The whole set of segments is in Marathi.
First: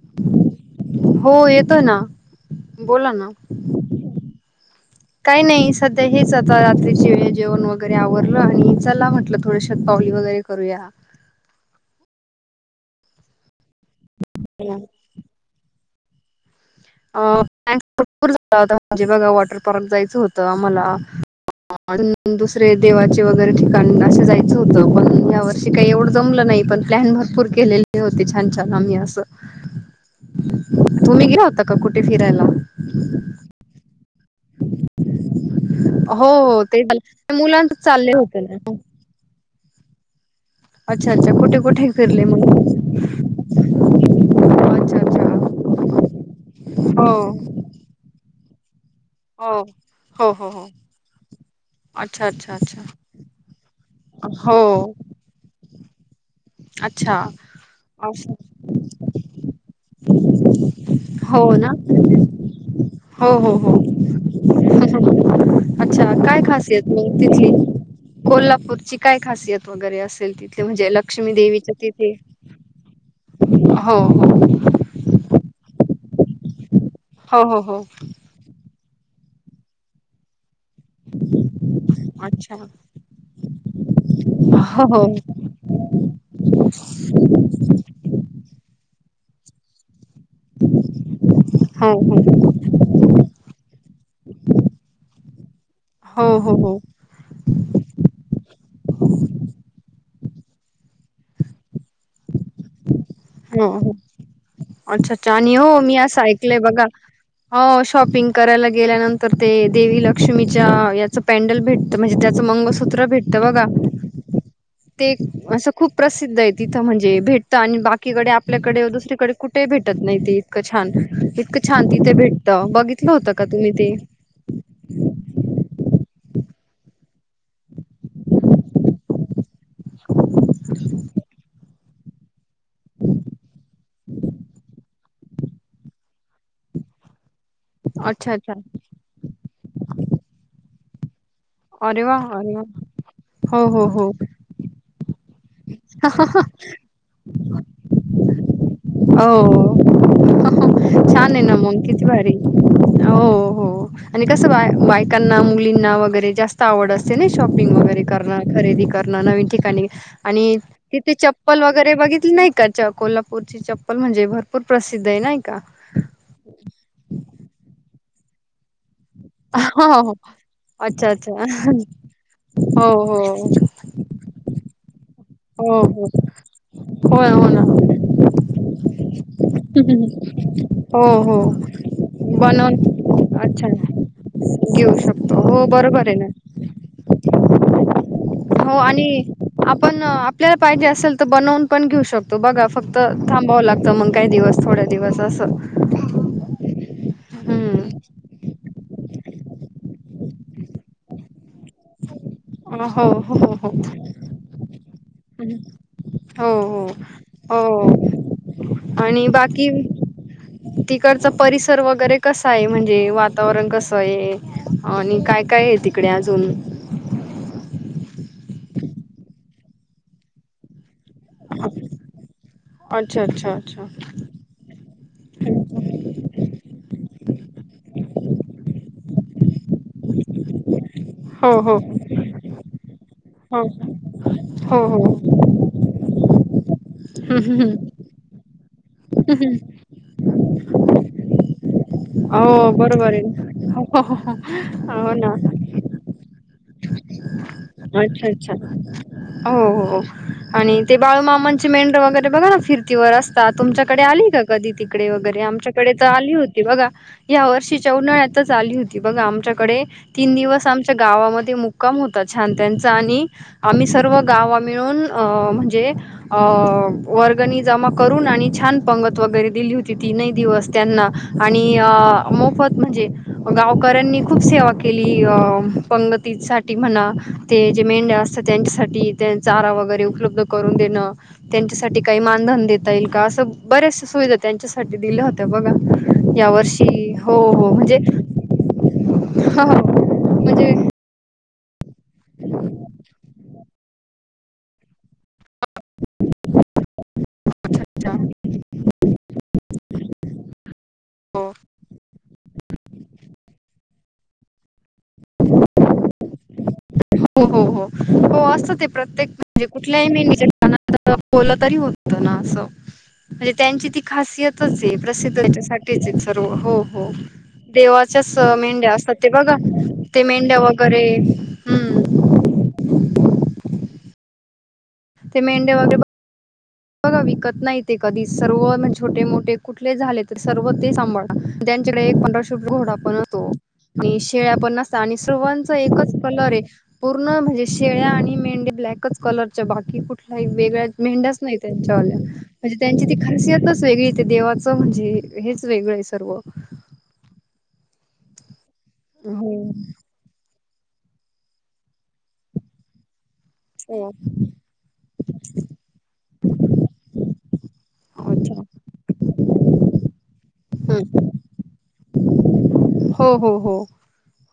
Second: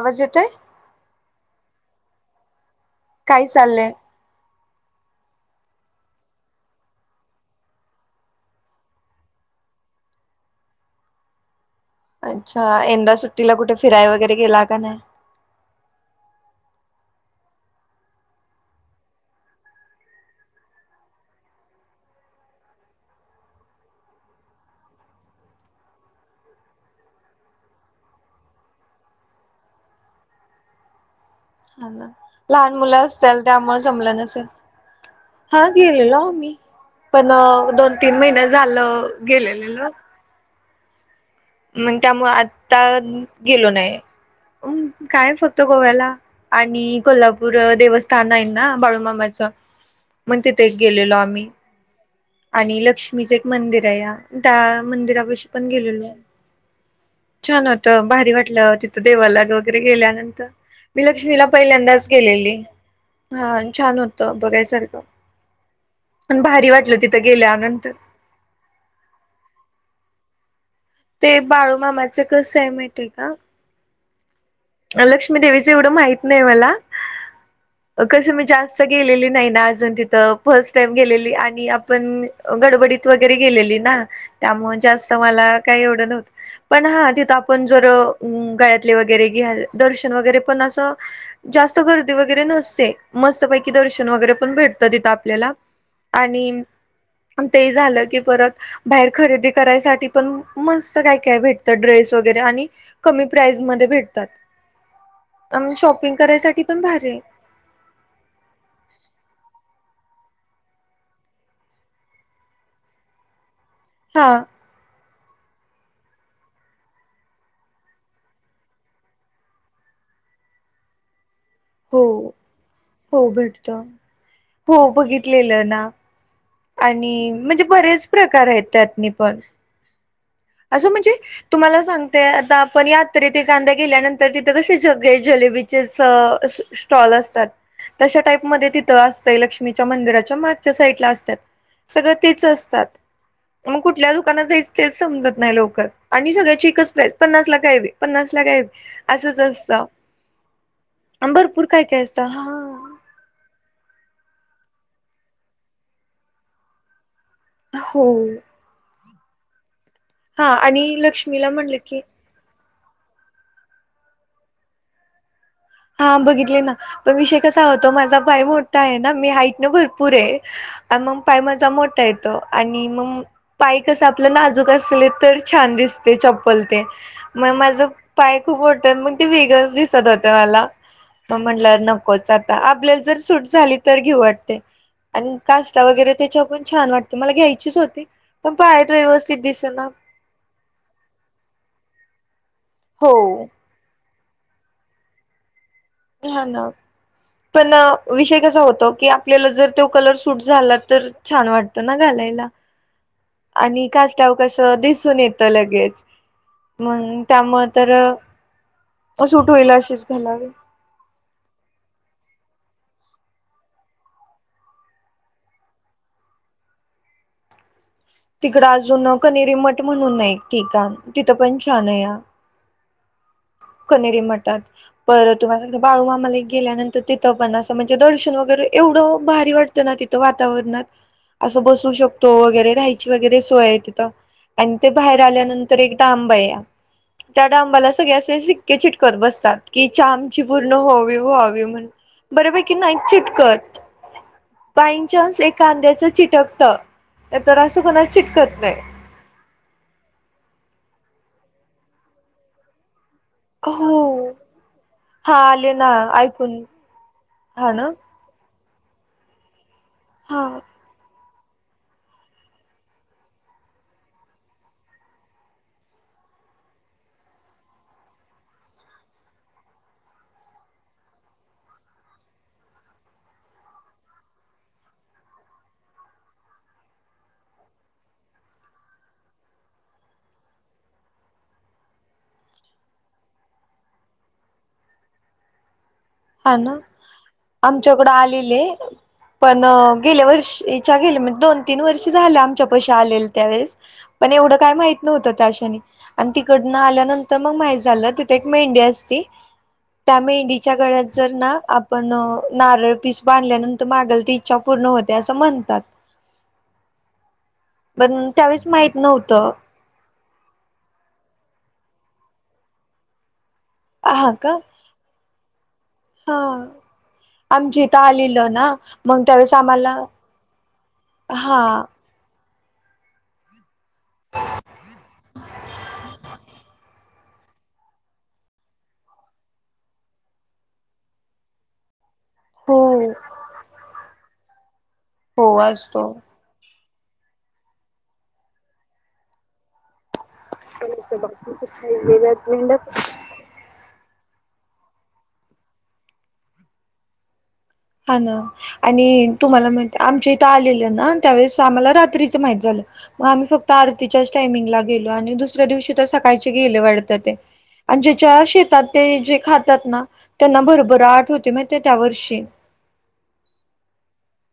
आवाज येतोय? त ना बोला ना. काय चाललंय काही नाही. सध्या हेच आता, रात्रीची वेळ जेवण वगैरे आवरलं आणि चला म्हटलं थोडं शत पावली वगैरे करूया. अच्छा एंदा सुट्टीला कुठ? फिराय वगैरे गेला का नाही? [unintelligible] जेव्हा वॉटर पार्क जायचं होतं मला, अन दुसरे देवाचे वगैरे ठिकाण असे जायचं होतं पण या वर्षी काही एवढ जमलं नाही पण प्लॅन भरपूर केलेले होते छान छान आम्ही असं. तुम्ही गेला ह हा [unintelligible] लहान मुलं असत्याल, त्यामुळ जमलं नसेल. हा गेलेलो हो आम्ही हो ते पण झालं. मुलांच दोन चालले तीन होते महिन ना झालं गेलेलो. [inaudible] अच्छा अच्छा कुठे कुठे मग फिरले त्यामुळे मग आता गेलो नाही अच्छा काय फक्त अच्छा गोव्याला. आणि हो कोल्हापूर देवस्थान [unintelligible] मामाचा, हो हो मग हो हो तिथे गेलेलो आम्ही. अच्छा, अच्छा, आणि अच्छा. लक्ष्मीच एक मंदिर. तया, त्या हो. मंदिरापाशी पण गेलेलो. अच्छा. छान होत, भारी असं. वाटलं, तिथ देवाला वगैरे गेल्यानंतर मी लक्ष्मीला हो ना. पहिल्यांदाच गेलेली. हो, हा हो, हो. छान होत अच्छा बघायसारखं काय भारी खासियत वाटते. मग तिथली कोल्हापूर, काय खासियत वगैरे असेल तिथली. म्हणजे लक्ष्मी ते देवीच्या तिथे? बाळूमामाचं हो, कसं आहे माहिती आहे का? हो. लक्ष्मी देवीच एवढं माहित नाही मला. हो हो हो. स गेलेली नाही ना अजून तिथं. फर्स्ट टाईम गेलेली आणि आपण अच्छा. गडबडीत वगैरे गेलेली ना त्यामुळे हो, हो. जास्त मला काही एवढं नव्हतं, पण हा तिथ आपण जर गळ्यात [unintelligible] दर्श वगैरे पण अस जास्त हो, गर्दी हो. वगैरे नसते मस्तपैकी दर्शन वरे पण भेटथ तिथं आपल्याला हो, आणि हो, हो. ते झालं की परत बाहेर खरेदी करायसाठी पण मस्त काय काय भेटत ड्रेस वगैरे आणि कमी प्राईज हो, मध्ये हो. भेट अच्छा अच्छा आणि ओ मी असं ऐकलय करायसाठी पण बघा, भारी आहे. हो शॉपिंग करायला गेल्यानंतर ते देवी लक्ष्मीच्या याचं पॅन्डल भेटत म्हणजे त्याचं मंगसूत्र भेटतं बघा. हा. ते असं खूप प्रसिद्ध आहे तिथं म्हणजे भेटत आणि बाकी [unintelligible] कडे आपल्याकडे दुसरीकडे कुठे भेटत नाही ते इतकं छान हो छानतीथे भेटत बघितलं हो होतं का भेटत तुम्ही ते. हो बघितलेलं ना आणि म्हणजे बरेच प्रकार आहेत त्यातनी पण. [inaudible] असं म्हणजे तुम्हाला सांगतेय आता. पण यात तरी तेे कांदा गेल्यानंतर तिथं कसे जग ते जलेबीचेच स्टॉल असतात. तशा अच्छा टाईप अच्छा मध्ये तिथं असतंय लक्ष्मीच्या मंदिराच्या मा च्या साईट ला असतात. अरे सगळं वा तेच अरे वा असतात हो मग हो हो कुठल्या दुकानात जायच तेच समजत नाही लोकर आणि सगळ्याची एकच प्राईस पन्नास ला कावी पन्नास ला का हवी, हो असच असत छान आहे ना भरपूर मग काय काय किती असत. भारी हो हो आणि कसं बाय बायकांना मुलींना वगैरे जास्त आवड अस ते नाय शॉपिंग वगैरे हो करणार खरेदी करणा ना नवीन ठिकाणी. हा आणि तिथे लक्ष्मीला चप्पल म्हणलं वगैरे की बघितली नाही का. च कोल्हापूरची चप्पल म्हणजे भरपूर प्रसिद्ध आहे नाही का. हा बघितले ना पण विषय कसा होतो माझा पाय मोठा आहे ना. मी हाईट ना भरपूर हो आहे, अच्छा मग पाय अच्छा माझा मोठा येत आणि हो मग हो पाय कस आपलं नाजूक. कसलेत. तर हो छान हो दिसते चप्पल ते होय हो मग ना माझं पाय खूप मोठे मग ते वेगळंच दिसत होतं मला. हो मग हो म्हंटलं नकोच आता बनवून आपल्याला जर सूट अच्छा झाली तर घेऊ वाटतय, घेऊ आणि शकतो हो काष्टा बरोबर वगैरे आहे ना त्याच्या ओपन छान वाटतय मला घ्यायचीच होती, पण हो पायात आणि व्यवस्थित. दिसना. आपण आपल्याला पाहिजे असेल तर बनवून पण घेऊ शकतो ना. तो बघा फक्त हो थांबावं लागतं मग. काही दिवस थोड दिवस असं. घ्या ना. पण हम्म विषय कसा होतो. कि आपल्याला जर तो कलर सूट झाला तर छान वाटतं ना घालायला. हो हो हो आणि कास्टावर कस दिसून येतं लगेच हो हो मग त्यामुळं तर. हो आणि सूट बाकी होईल अशीच घालावी तिकडचा परिसर वगैरे कसा काय म्हणजे वातावरण कसं आहे, आणि काय काय आहे, तिकडे अजून. तिकडं अजून कनेरी मठ म्हणून नाही की, का तिथं पण छान आहे हा. अच्छा अच्छा अच्छा कनेरी मठात पर तुम्हाला सांगते बाळूमामाला गेल्यानंतर तिथं पण असं म्हणजे. दर्शन वगैरे एवढं भारी वाटतं ना तिथं वातावरणात. हो असं हो बसू शकतो वगैरे, राहायची वगैरे, हो सोय तिथं आणि हो, ते बाहेर हो. आल्यानंतर एक डांबा हाय हं, त्या हं, हं. डांबाला. [unintelligible] [inaudible] हो बऱ्यापैकी नाही बरोबर आहे चिटकत हो हा बाय हा हो ना. चान्स एखाद्याचं चिटकत नाही तर असं कोणाच अच्छा अच्छा चिटकत नाही हो हो आणि. ते बाळूमामांचे मेढ्र वगैरे बघा ना फिरतीवर असतात. का तुमच्याकडे आली हो का कधी तिकडे हा वगैरे आले ना आमच्याकडे तर आली ऐकून होती, बघा या हा ना वर्षीच्या उन्हाळ्यातच. झाली होती बघ आमच्याकडे. तीन हा दिवस आमच्या गावामध्ये. ते मुक्काम होता छान त्यांचा आणि आम्ही सर्व गावा मिळून अ म्हणजे अ वर्गनी जमा करून आणि छान पंगत वगैरे दिली होती तीनही दिवस त्यांना आणि मोफत म्हणजे गावकऱ्यांनी खूप सेवा केली अ पंगत. ति सा म्हणा ते जे मेंढ्या असतात त्यांच्यासाठी त्यां चारा वगैरे उपलब्ध करून देणं त्यांच्यासाठी काही मानधन देता येईल का असं बऱ्याच सुविधा त्यांच्यासाठी दिल्या होत्या बघा. या हा ना वर्षी हो हो म्हणजे आमच्याकडं आलेले पण हो हो गेले म्हणजे वर्षच्या गेले म्हणजे. दोन. तीन वर्ष झाल्या आमच्या पशी आलेले. त्यावेळेस पण एवढं काय माहित नव्हतं त्या. [inaudible] तिच्याकडे. जर हो ना आपण. नारळ पीस बांधल्यानंतर मागलती इच्छा पूर्ण होते असं म्हणतात. हो हो हो पण हो त्यावेळेस असतं ते माहित प्रत्येक नव्हतं म्हणजे कुठल्याही मेढी तरी होत. ना असो. त्यांची ती हा का खासियतच आहे प्रसिद्ध याच्यासाठीच हा सर्व हो हो आमच्या इथं देवाच्याच आलेलं ना मेंढ्या असत मग ते त्यावेळेस बघा आम्हाला ते मेंढ्या वगैरे हा हम्म. ह ते मेंढ्या वगैरे बघा विकत नाही ते कधी सर्व छोटे मोठे कुठले झाले तर सर्व ते सांभाळ त्यांच्याकडे फटोशूट हो घोडा पण होतो आणि शेळ्या पण नसत आणि हो सर्वांचा असतो एकच कलर आहे पूर्ण म्हणजे शेळ्या आणि मेंढ्या ब्लॅकच कलरच्या बाकी कु काही पण वेगळाच अशा मेंढ्याच नाही बाबतीत म्हणजे मेंढ्या त्यांची तिकडे वेगळी ते देवाचं म्हणजे हेच वेगळं आहे सर्व हा ना आणि हो तुम्हाला म्हणते आमच्या इथं आलेल त्यावेळेस आम्हाला रात्रीच माहित झालं मग आम्ही फक्त हो आरतीच्याच टाइमिंगला गेलो आणि दुसऱ्या दिवशी तर सकाळचे गेले वाटत ते आणि ज्याच्या् अच्छा शेतात ते जे खातात ना त्याना बरोबर हम्म आठवते म त्या वर्षी हो हो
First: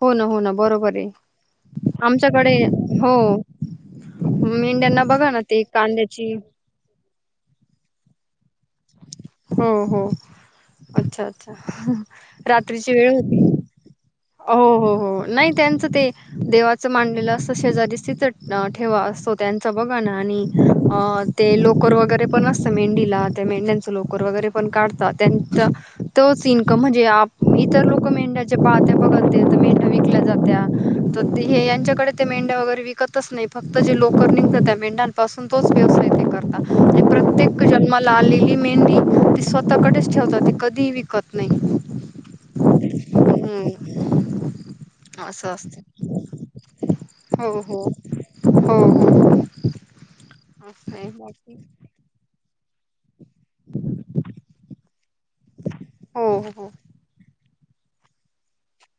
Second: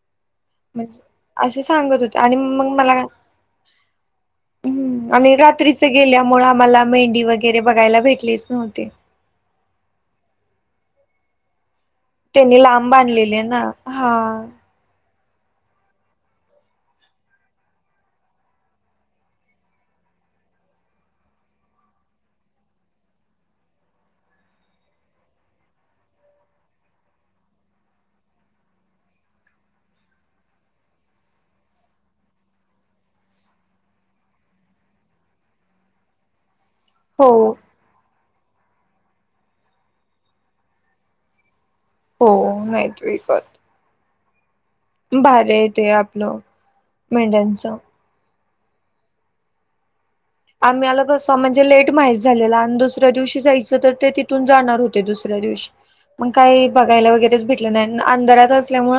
हो ना हो ना बरोबर आहे असे सांगत होते आणि आमच्याकडे मग मला हो मेंढ्यांना हम् बघा आणि ना ते रात्रीच कांद्याची गेल्यामुळें आम्हाला मेंढी वगैरे बघायला भेटली ह हो अच्छाच् त्यांनी लांब बांधलेले ना हा हो हो हो नाही त्यांचं ते देवाचं मांडलेलं असतं शेजारी तिचं ठेवा असतो त्यांच बघा ना आणि ते लोकर वगैरे पण असतं मेंढीला मेंढ्यांच लोकर वगैरे पण काढतात त्यांचा तोच इन्कम म्हणजे इतर लोक मेंढ्याच्या पाहत्या बघतते तर मेंढ्या विकल्या जात्या तर हे यांच्याकडे ते मेंढ्या वगैरे विकतच नाही फक्त जे लोकर निघत त्या मेंढ्यांपासून तोच व्यवसाय ते करत हो. लालेली मेंढी ती स्वतःकडेच ठेवतात ते कधीही विकत नाही. हो नाहीत विकत. हम्म असं भारी आहे असतं ते आपलं हो मेढ्यांच हो हो हो असं आम्हाला आहे कस बाकी म्हणजे लेट माहीत झालेलं आणि दुस ऱ्या दिवशी जायचं तर ते तिथून जाणार होत ते दुसऱ्या दिवशी हो मंग काय हो बघायला वगैरेच भेट अंधरात असल्यामुळ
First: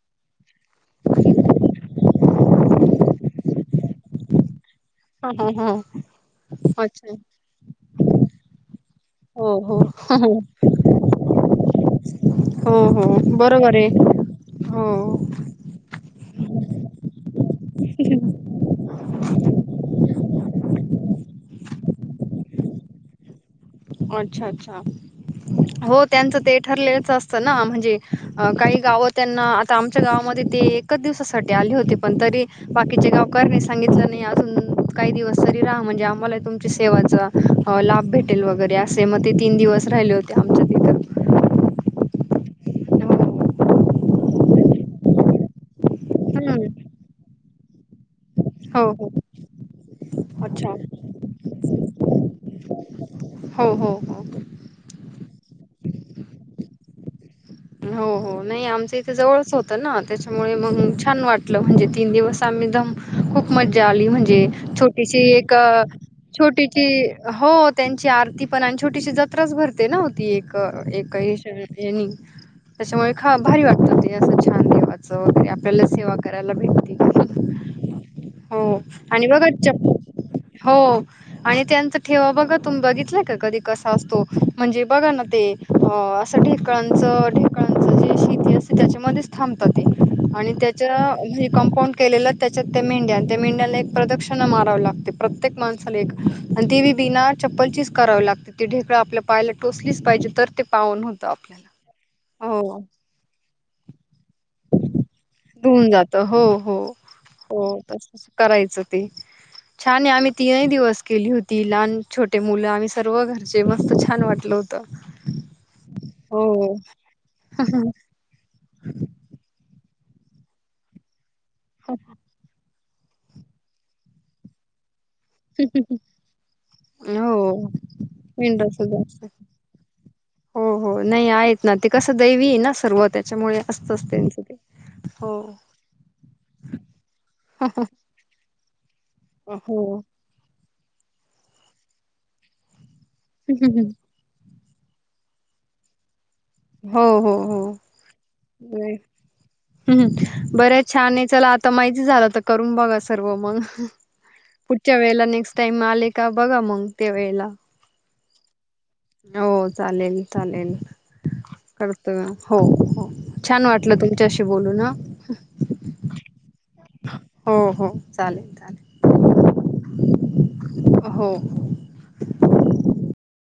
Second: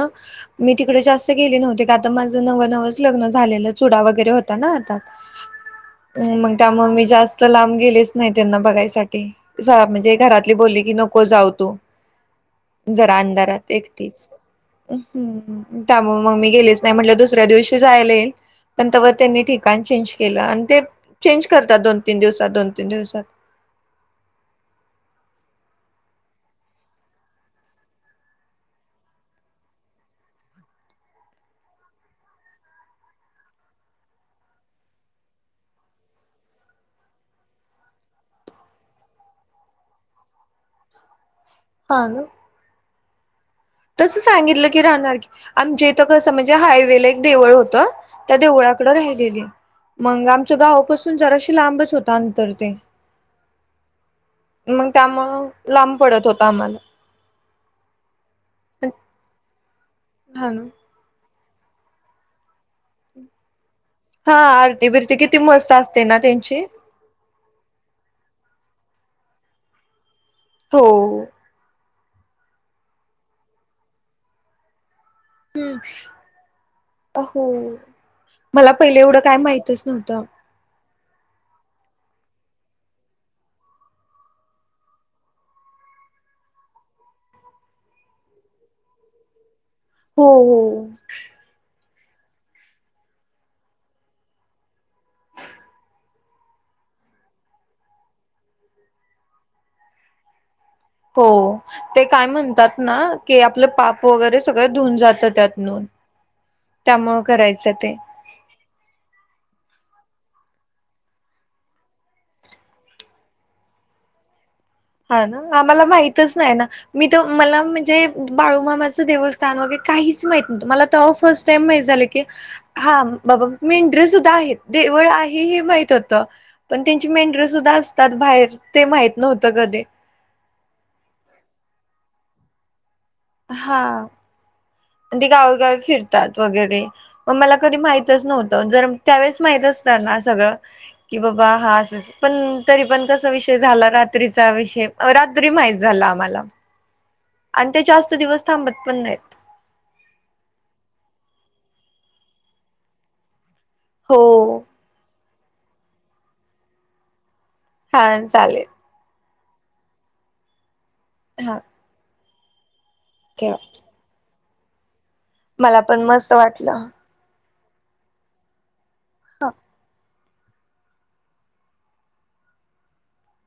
मी तिकडे जास्त गेले नव्हते. आता माझं नव नवंच लग्न झालेलं चुडा वगैरे होता ना. हं हं हं मंग त्यामुळे मी जास्त लांब गेलेच नाही. त्यांना बघायचं. पाठी हो हो म्हणजे हो घरातली बोललीत की नको जाऊ तू हो जरा अंधारात बरोबर आहे एकटीच हो हूं त्यामुळ म गेलेच नाय म्हणल दुसऱ्या दिवशी टी जायला येईल पण तवर त्यांनी ठिकाण चेंज केला आणि ते चेंज करतात दोन तीन दिवसात दोन तीन दिवसात अच्छा अच्छा हो त्यांच ते ठरलेलच असत ना म्हणजे काही गाव त्यांना आता आमच्या गावामध्ये ते एकच दिवसासाठी आले होते पण तरी बाकीचे गावकारनी सांगितल नाही अजून काही दिवस तरी राहा म्हणजे आम्हाला तुमच्या सेवेचा लाभ भेटेल वगैरे. ते असे म ते तीन दिवस राहिले होते आमच्या तिथ. हा न तस सांगितल की राहणार की आमच्या इथ कस म्हणजे हम्म हायवेला एक देवळ होत. त्या हो देवळाकडे हो राहिलेली मंग आमच्या अच्छा गावापासून जराशी लांबच होत अंतर ते हो हो हो मंग त्यामुळ लांब पडत होत आम्हाला हो हो नाही आमच इथे जवळच होत ना हा त्याच्यामुळे ना मंग छान वाट म्हटल म्हणजे तीन दिवस आम्ही धम्म खूप मज ज्जा आली हा म्हणजे आरती बिरती छोटीशी किती एक मस्त असते ना त्यांची छोटीशी हो त्यांची आरती पण आन छोटीशी जत्राच भरते ना. ती एक हो एकही येणी. त्याच्यामुळे ख भारी वाटत ते अस छान देवाच. वाच वगैरे आपल्याला सेवा करायला भेटती हो मला हो पहिले एवढं आणि काय बघा माहितच जप नव्हतं हो- आणि त्यांच ठेवा बघा तुम्ही बघितल का कधी कसा असतो म्हणजे बघा ना ते असं ढेकळांच ढे ढेकळांच जी शेती असते त्याच्यामध्येचं थांब तात ते हो आणि हो त्याच्या कंपाउंड केलेल त्याच्यात ते मेंड्या ते मेंड्याने एक प्रदक्षिणा मारव ला ते प्रत्येक माणसाला एक आणि देवी बिना चप्पलचीच करावी लागते ती ढेकळं आपल्या पायला टोचलीच पाहिजे तर ते पावन हो होतं आपल्याला. ते काय म्हण हो म्हणतात ना की आपल पाप वगैरे सगळ धुऊन जात त्यातून धुऊन जातं. हो, हो, त्यामुळे करायच हो ते तसंच करायचं ते. छान आहे आम्ही तीनही दिवस केली होती लहान छोटे मुल आम्ही सर्व घरचे मस्त छान वाटल होत हा ना आम्हाला माहितच नाही ना मी तर मला म्हणजे बाळूमामाचं देवस्थान मग काहीच माहित नव्हत मला तेव्हा फर्स्ट माहित झाल की हा बाबा मेंढर सुद्धा आहेत देवळ आहेत माहित होत पण त्यांची मेंटर हो सुद्धा असतात बाहेर विंडोज ते माहित जास्त नव्हत अे हो हो नाही आहेत ना ते कसं दैवी ना सर्वत त्याच्यामुळे हा असतच त्यांच ते ते हो गावेगावी फिरतात वगैरे मग मला कधी माहितच नव्हतं जर त्यावेळेस माहित हो असतना सगळं कि बाबा हा अस पण तरी पण कसा विषय झाला रात्रीचा वि रात्री माहित झाला आम्हाला हो हो आणि ते जास्त दिवस हो थांबत पण नाहीत ह् बर्याच छान चला तर माहिती झालं तर करून बघा सर्व मग हो पुठच्या वळेला नेक्स्ट त माले का बघा मग त्या वेळेला हा चालेल हो चालेल चालेल हा करतवा हो हो ठेवा छान वाटलं तुमच्याशी बोलू ना मला पण मस्त वाटलं हो हो चालेल चालेल हा हो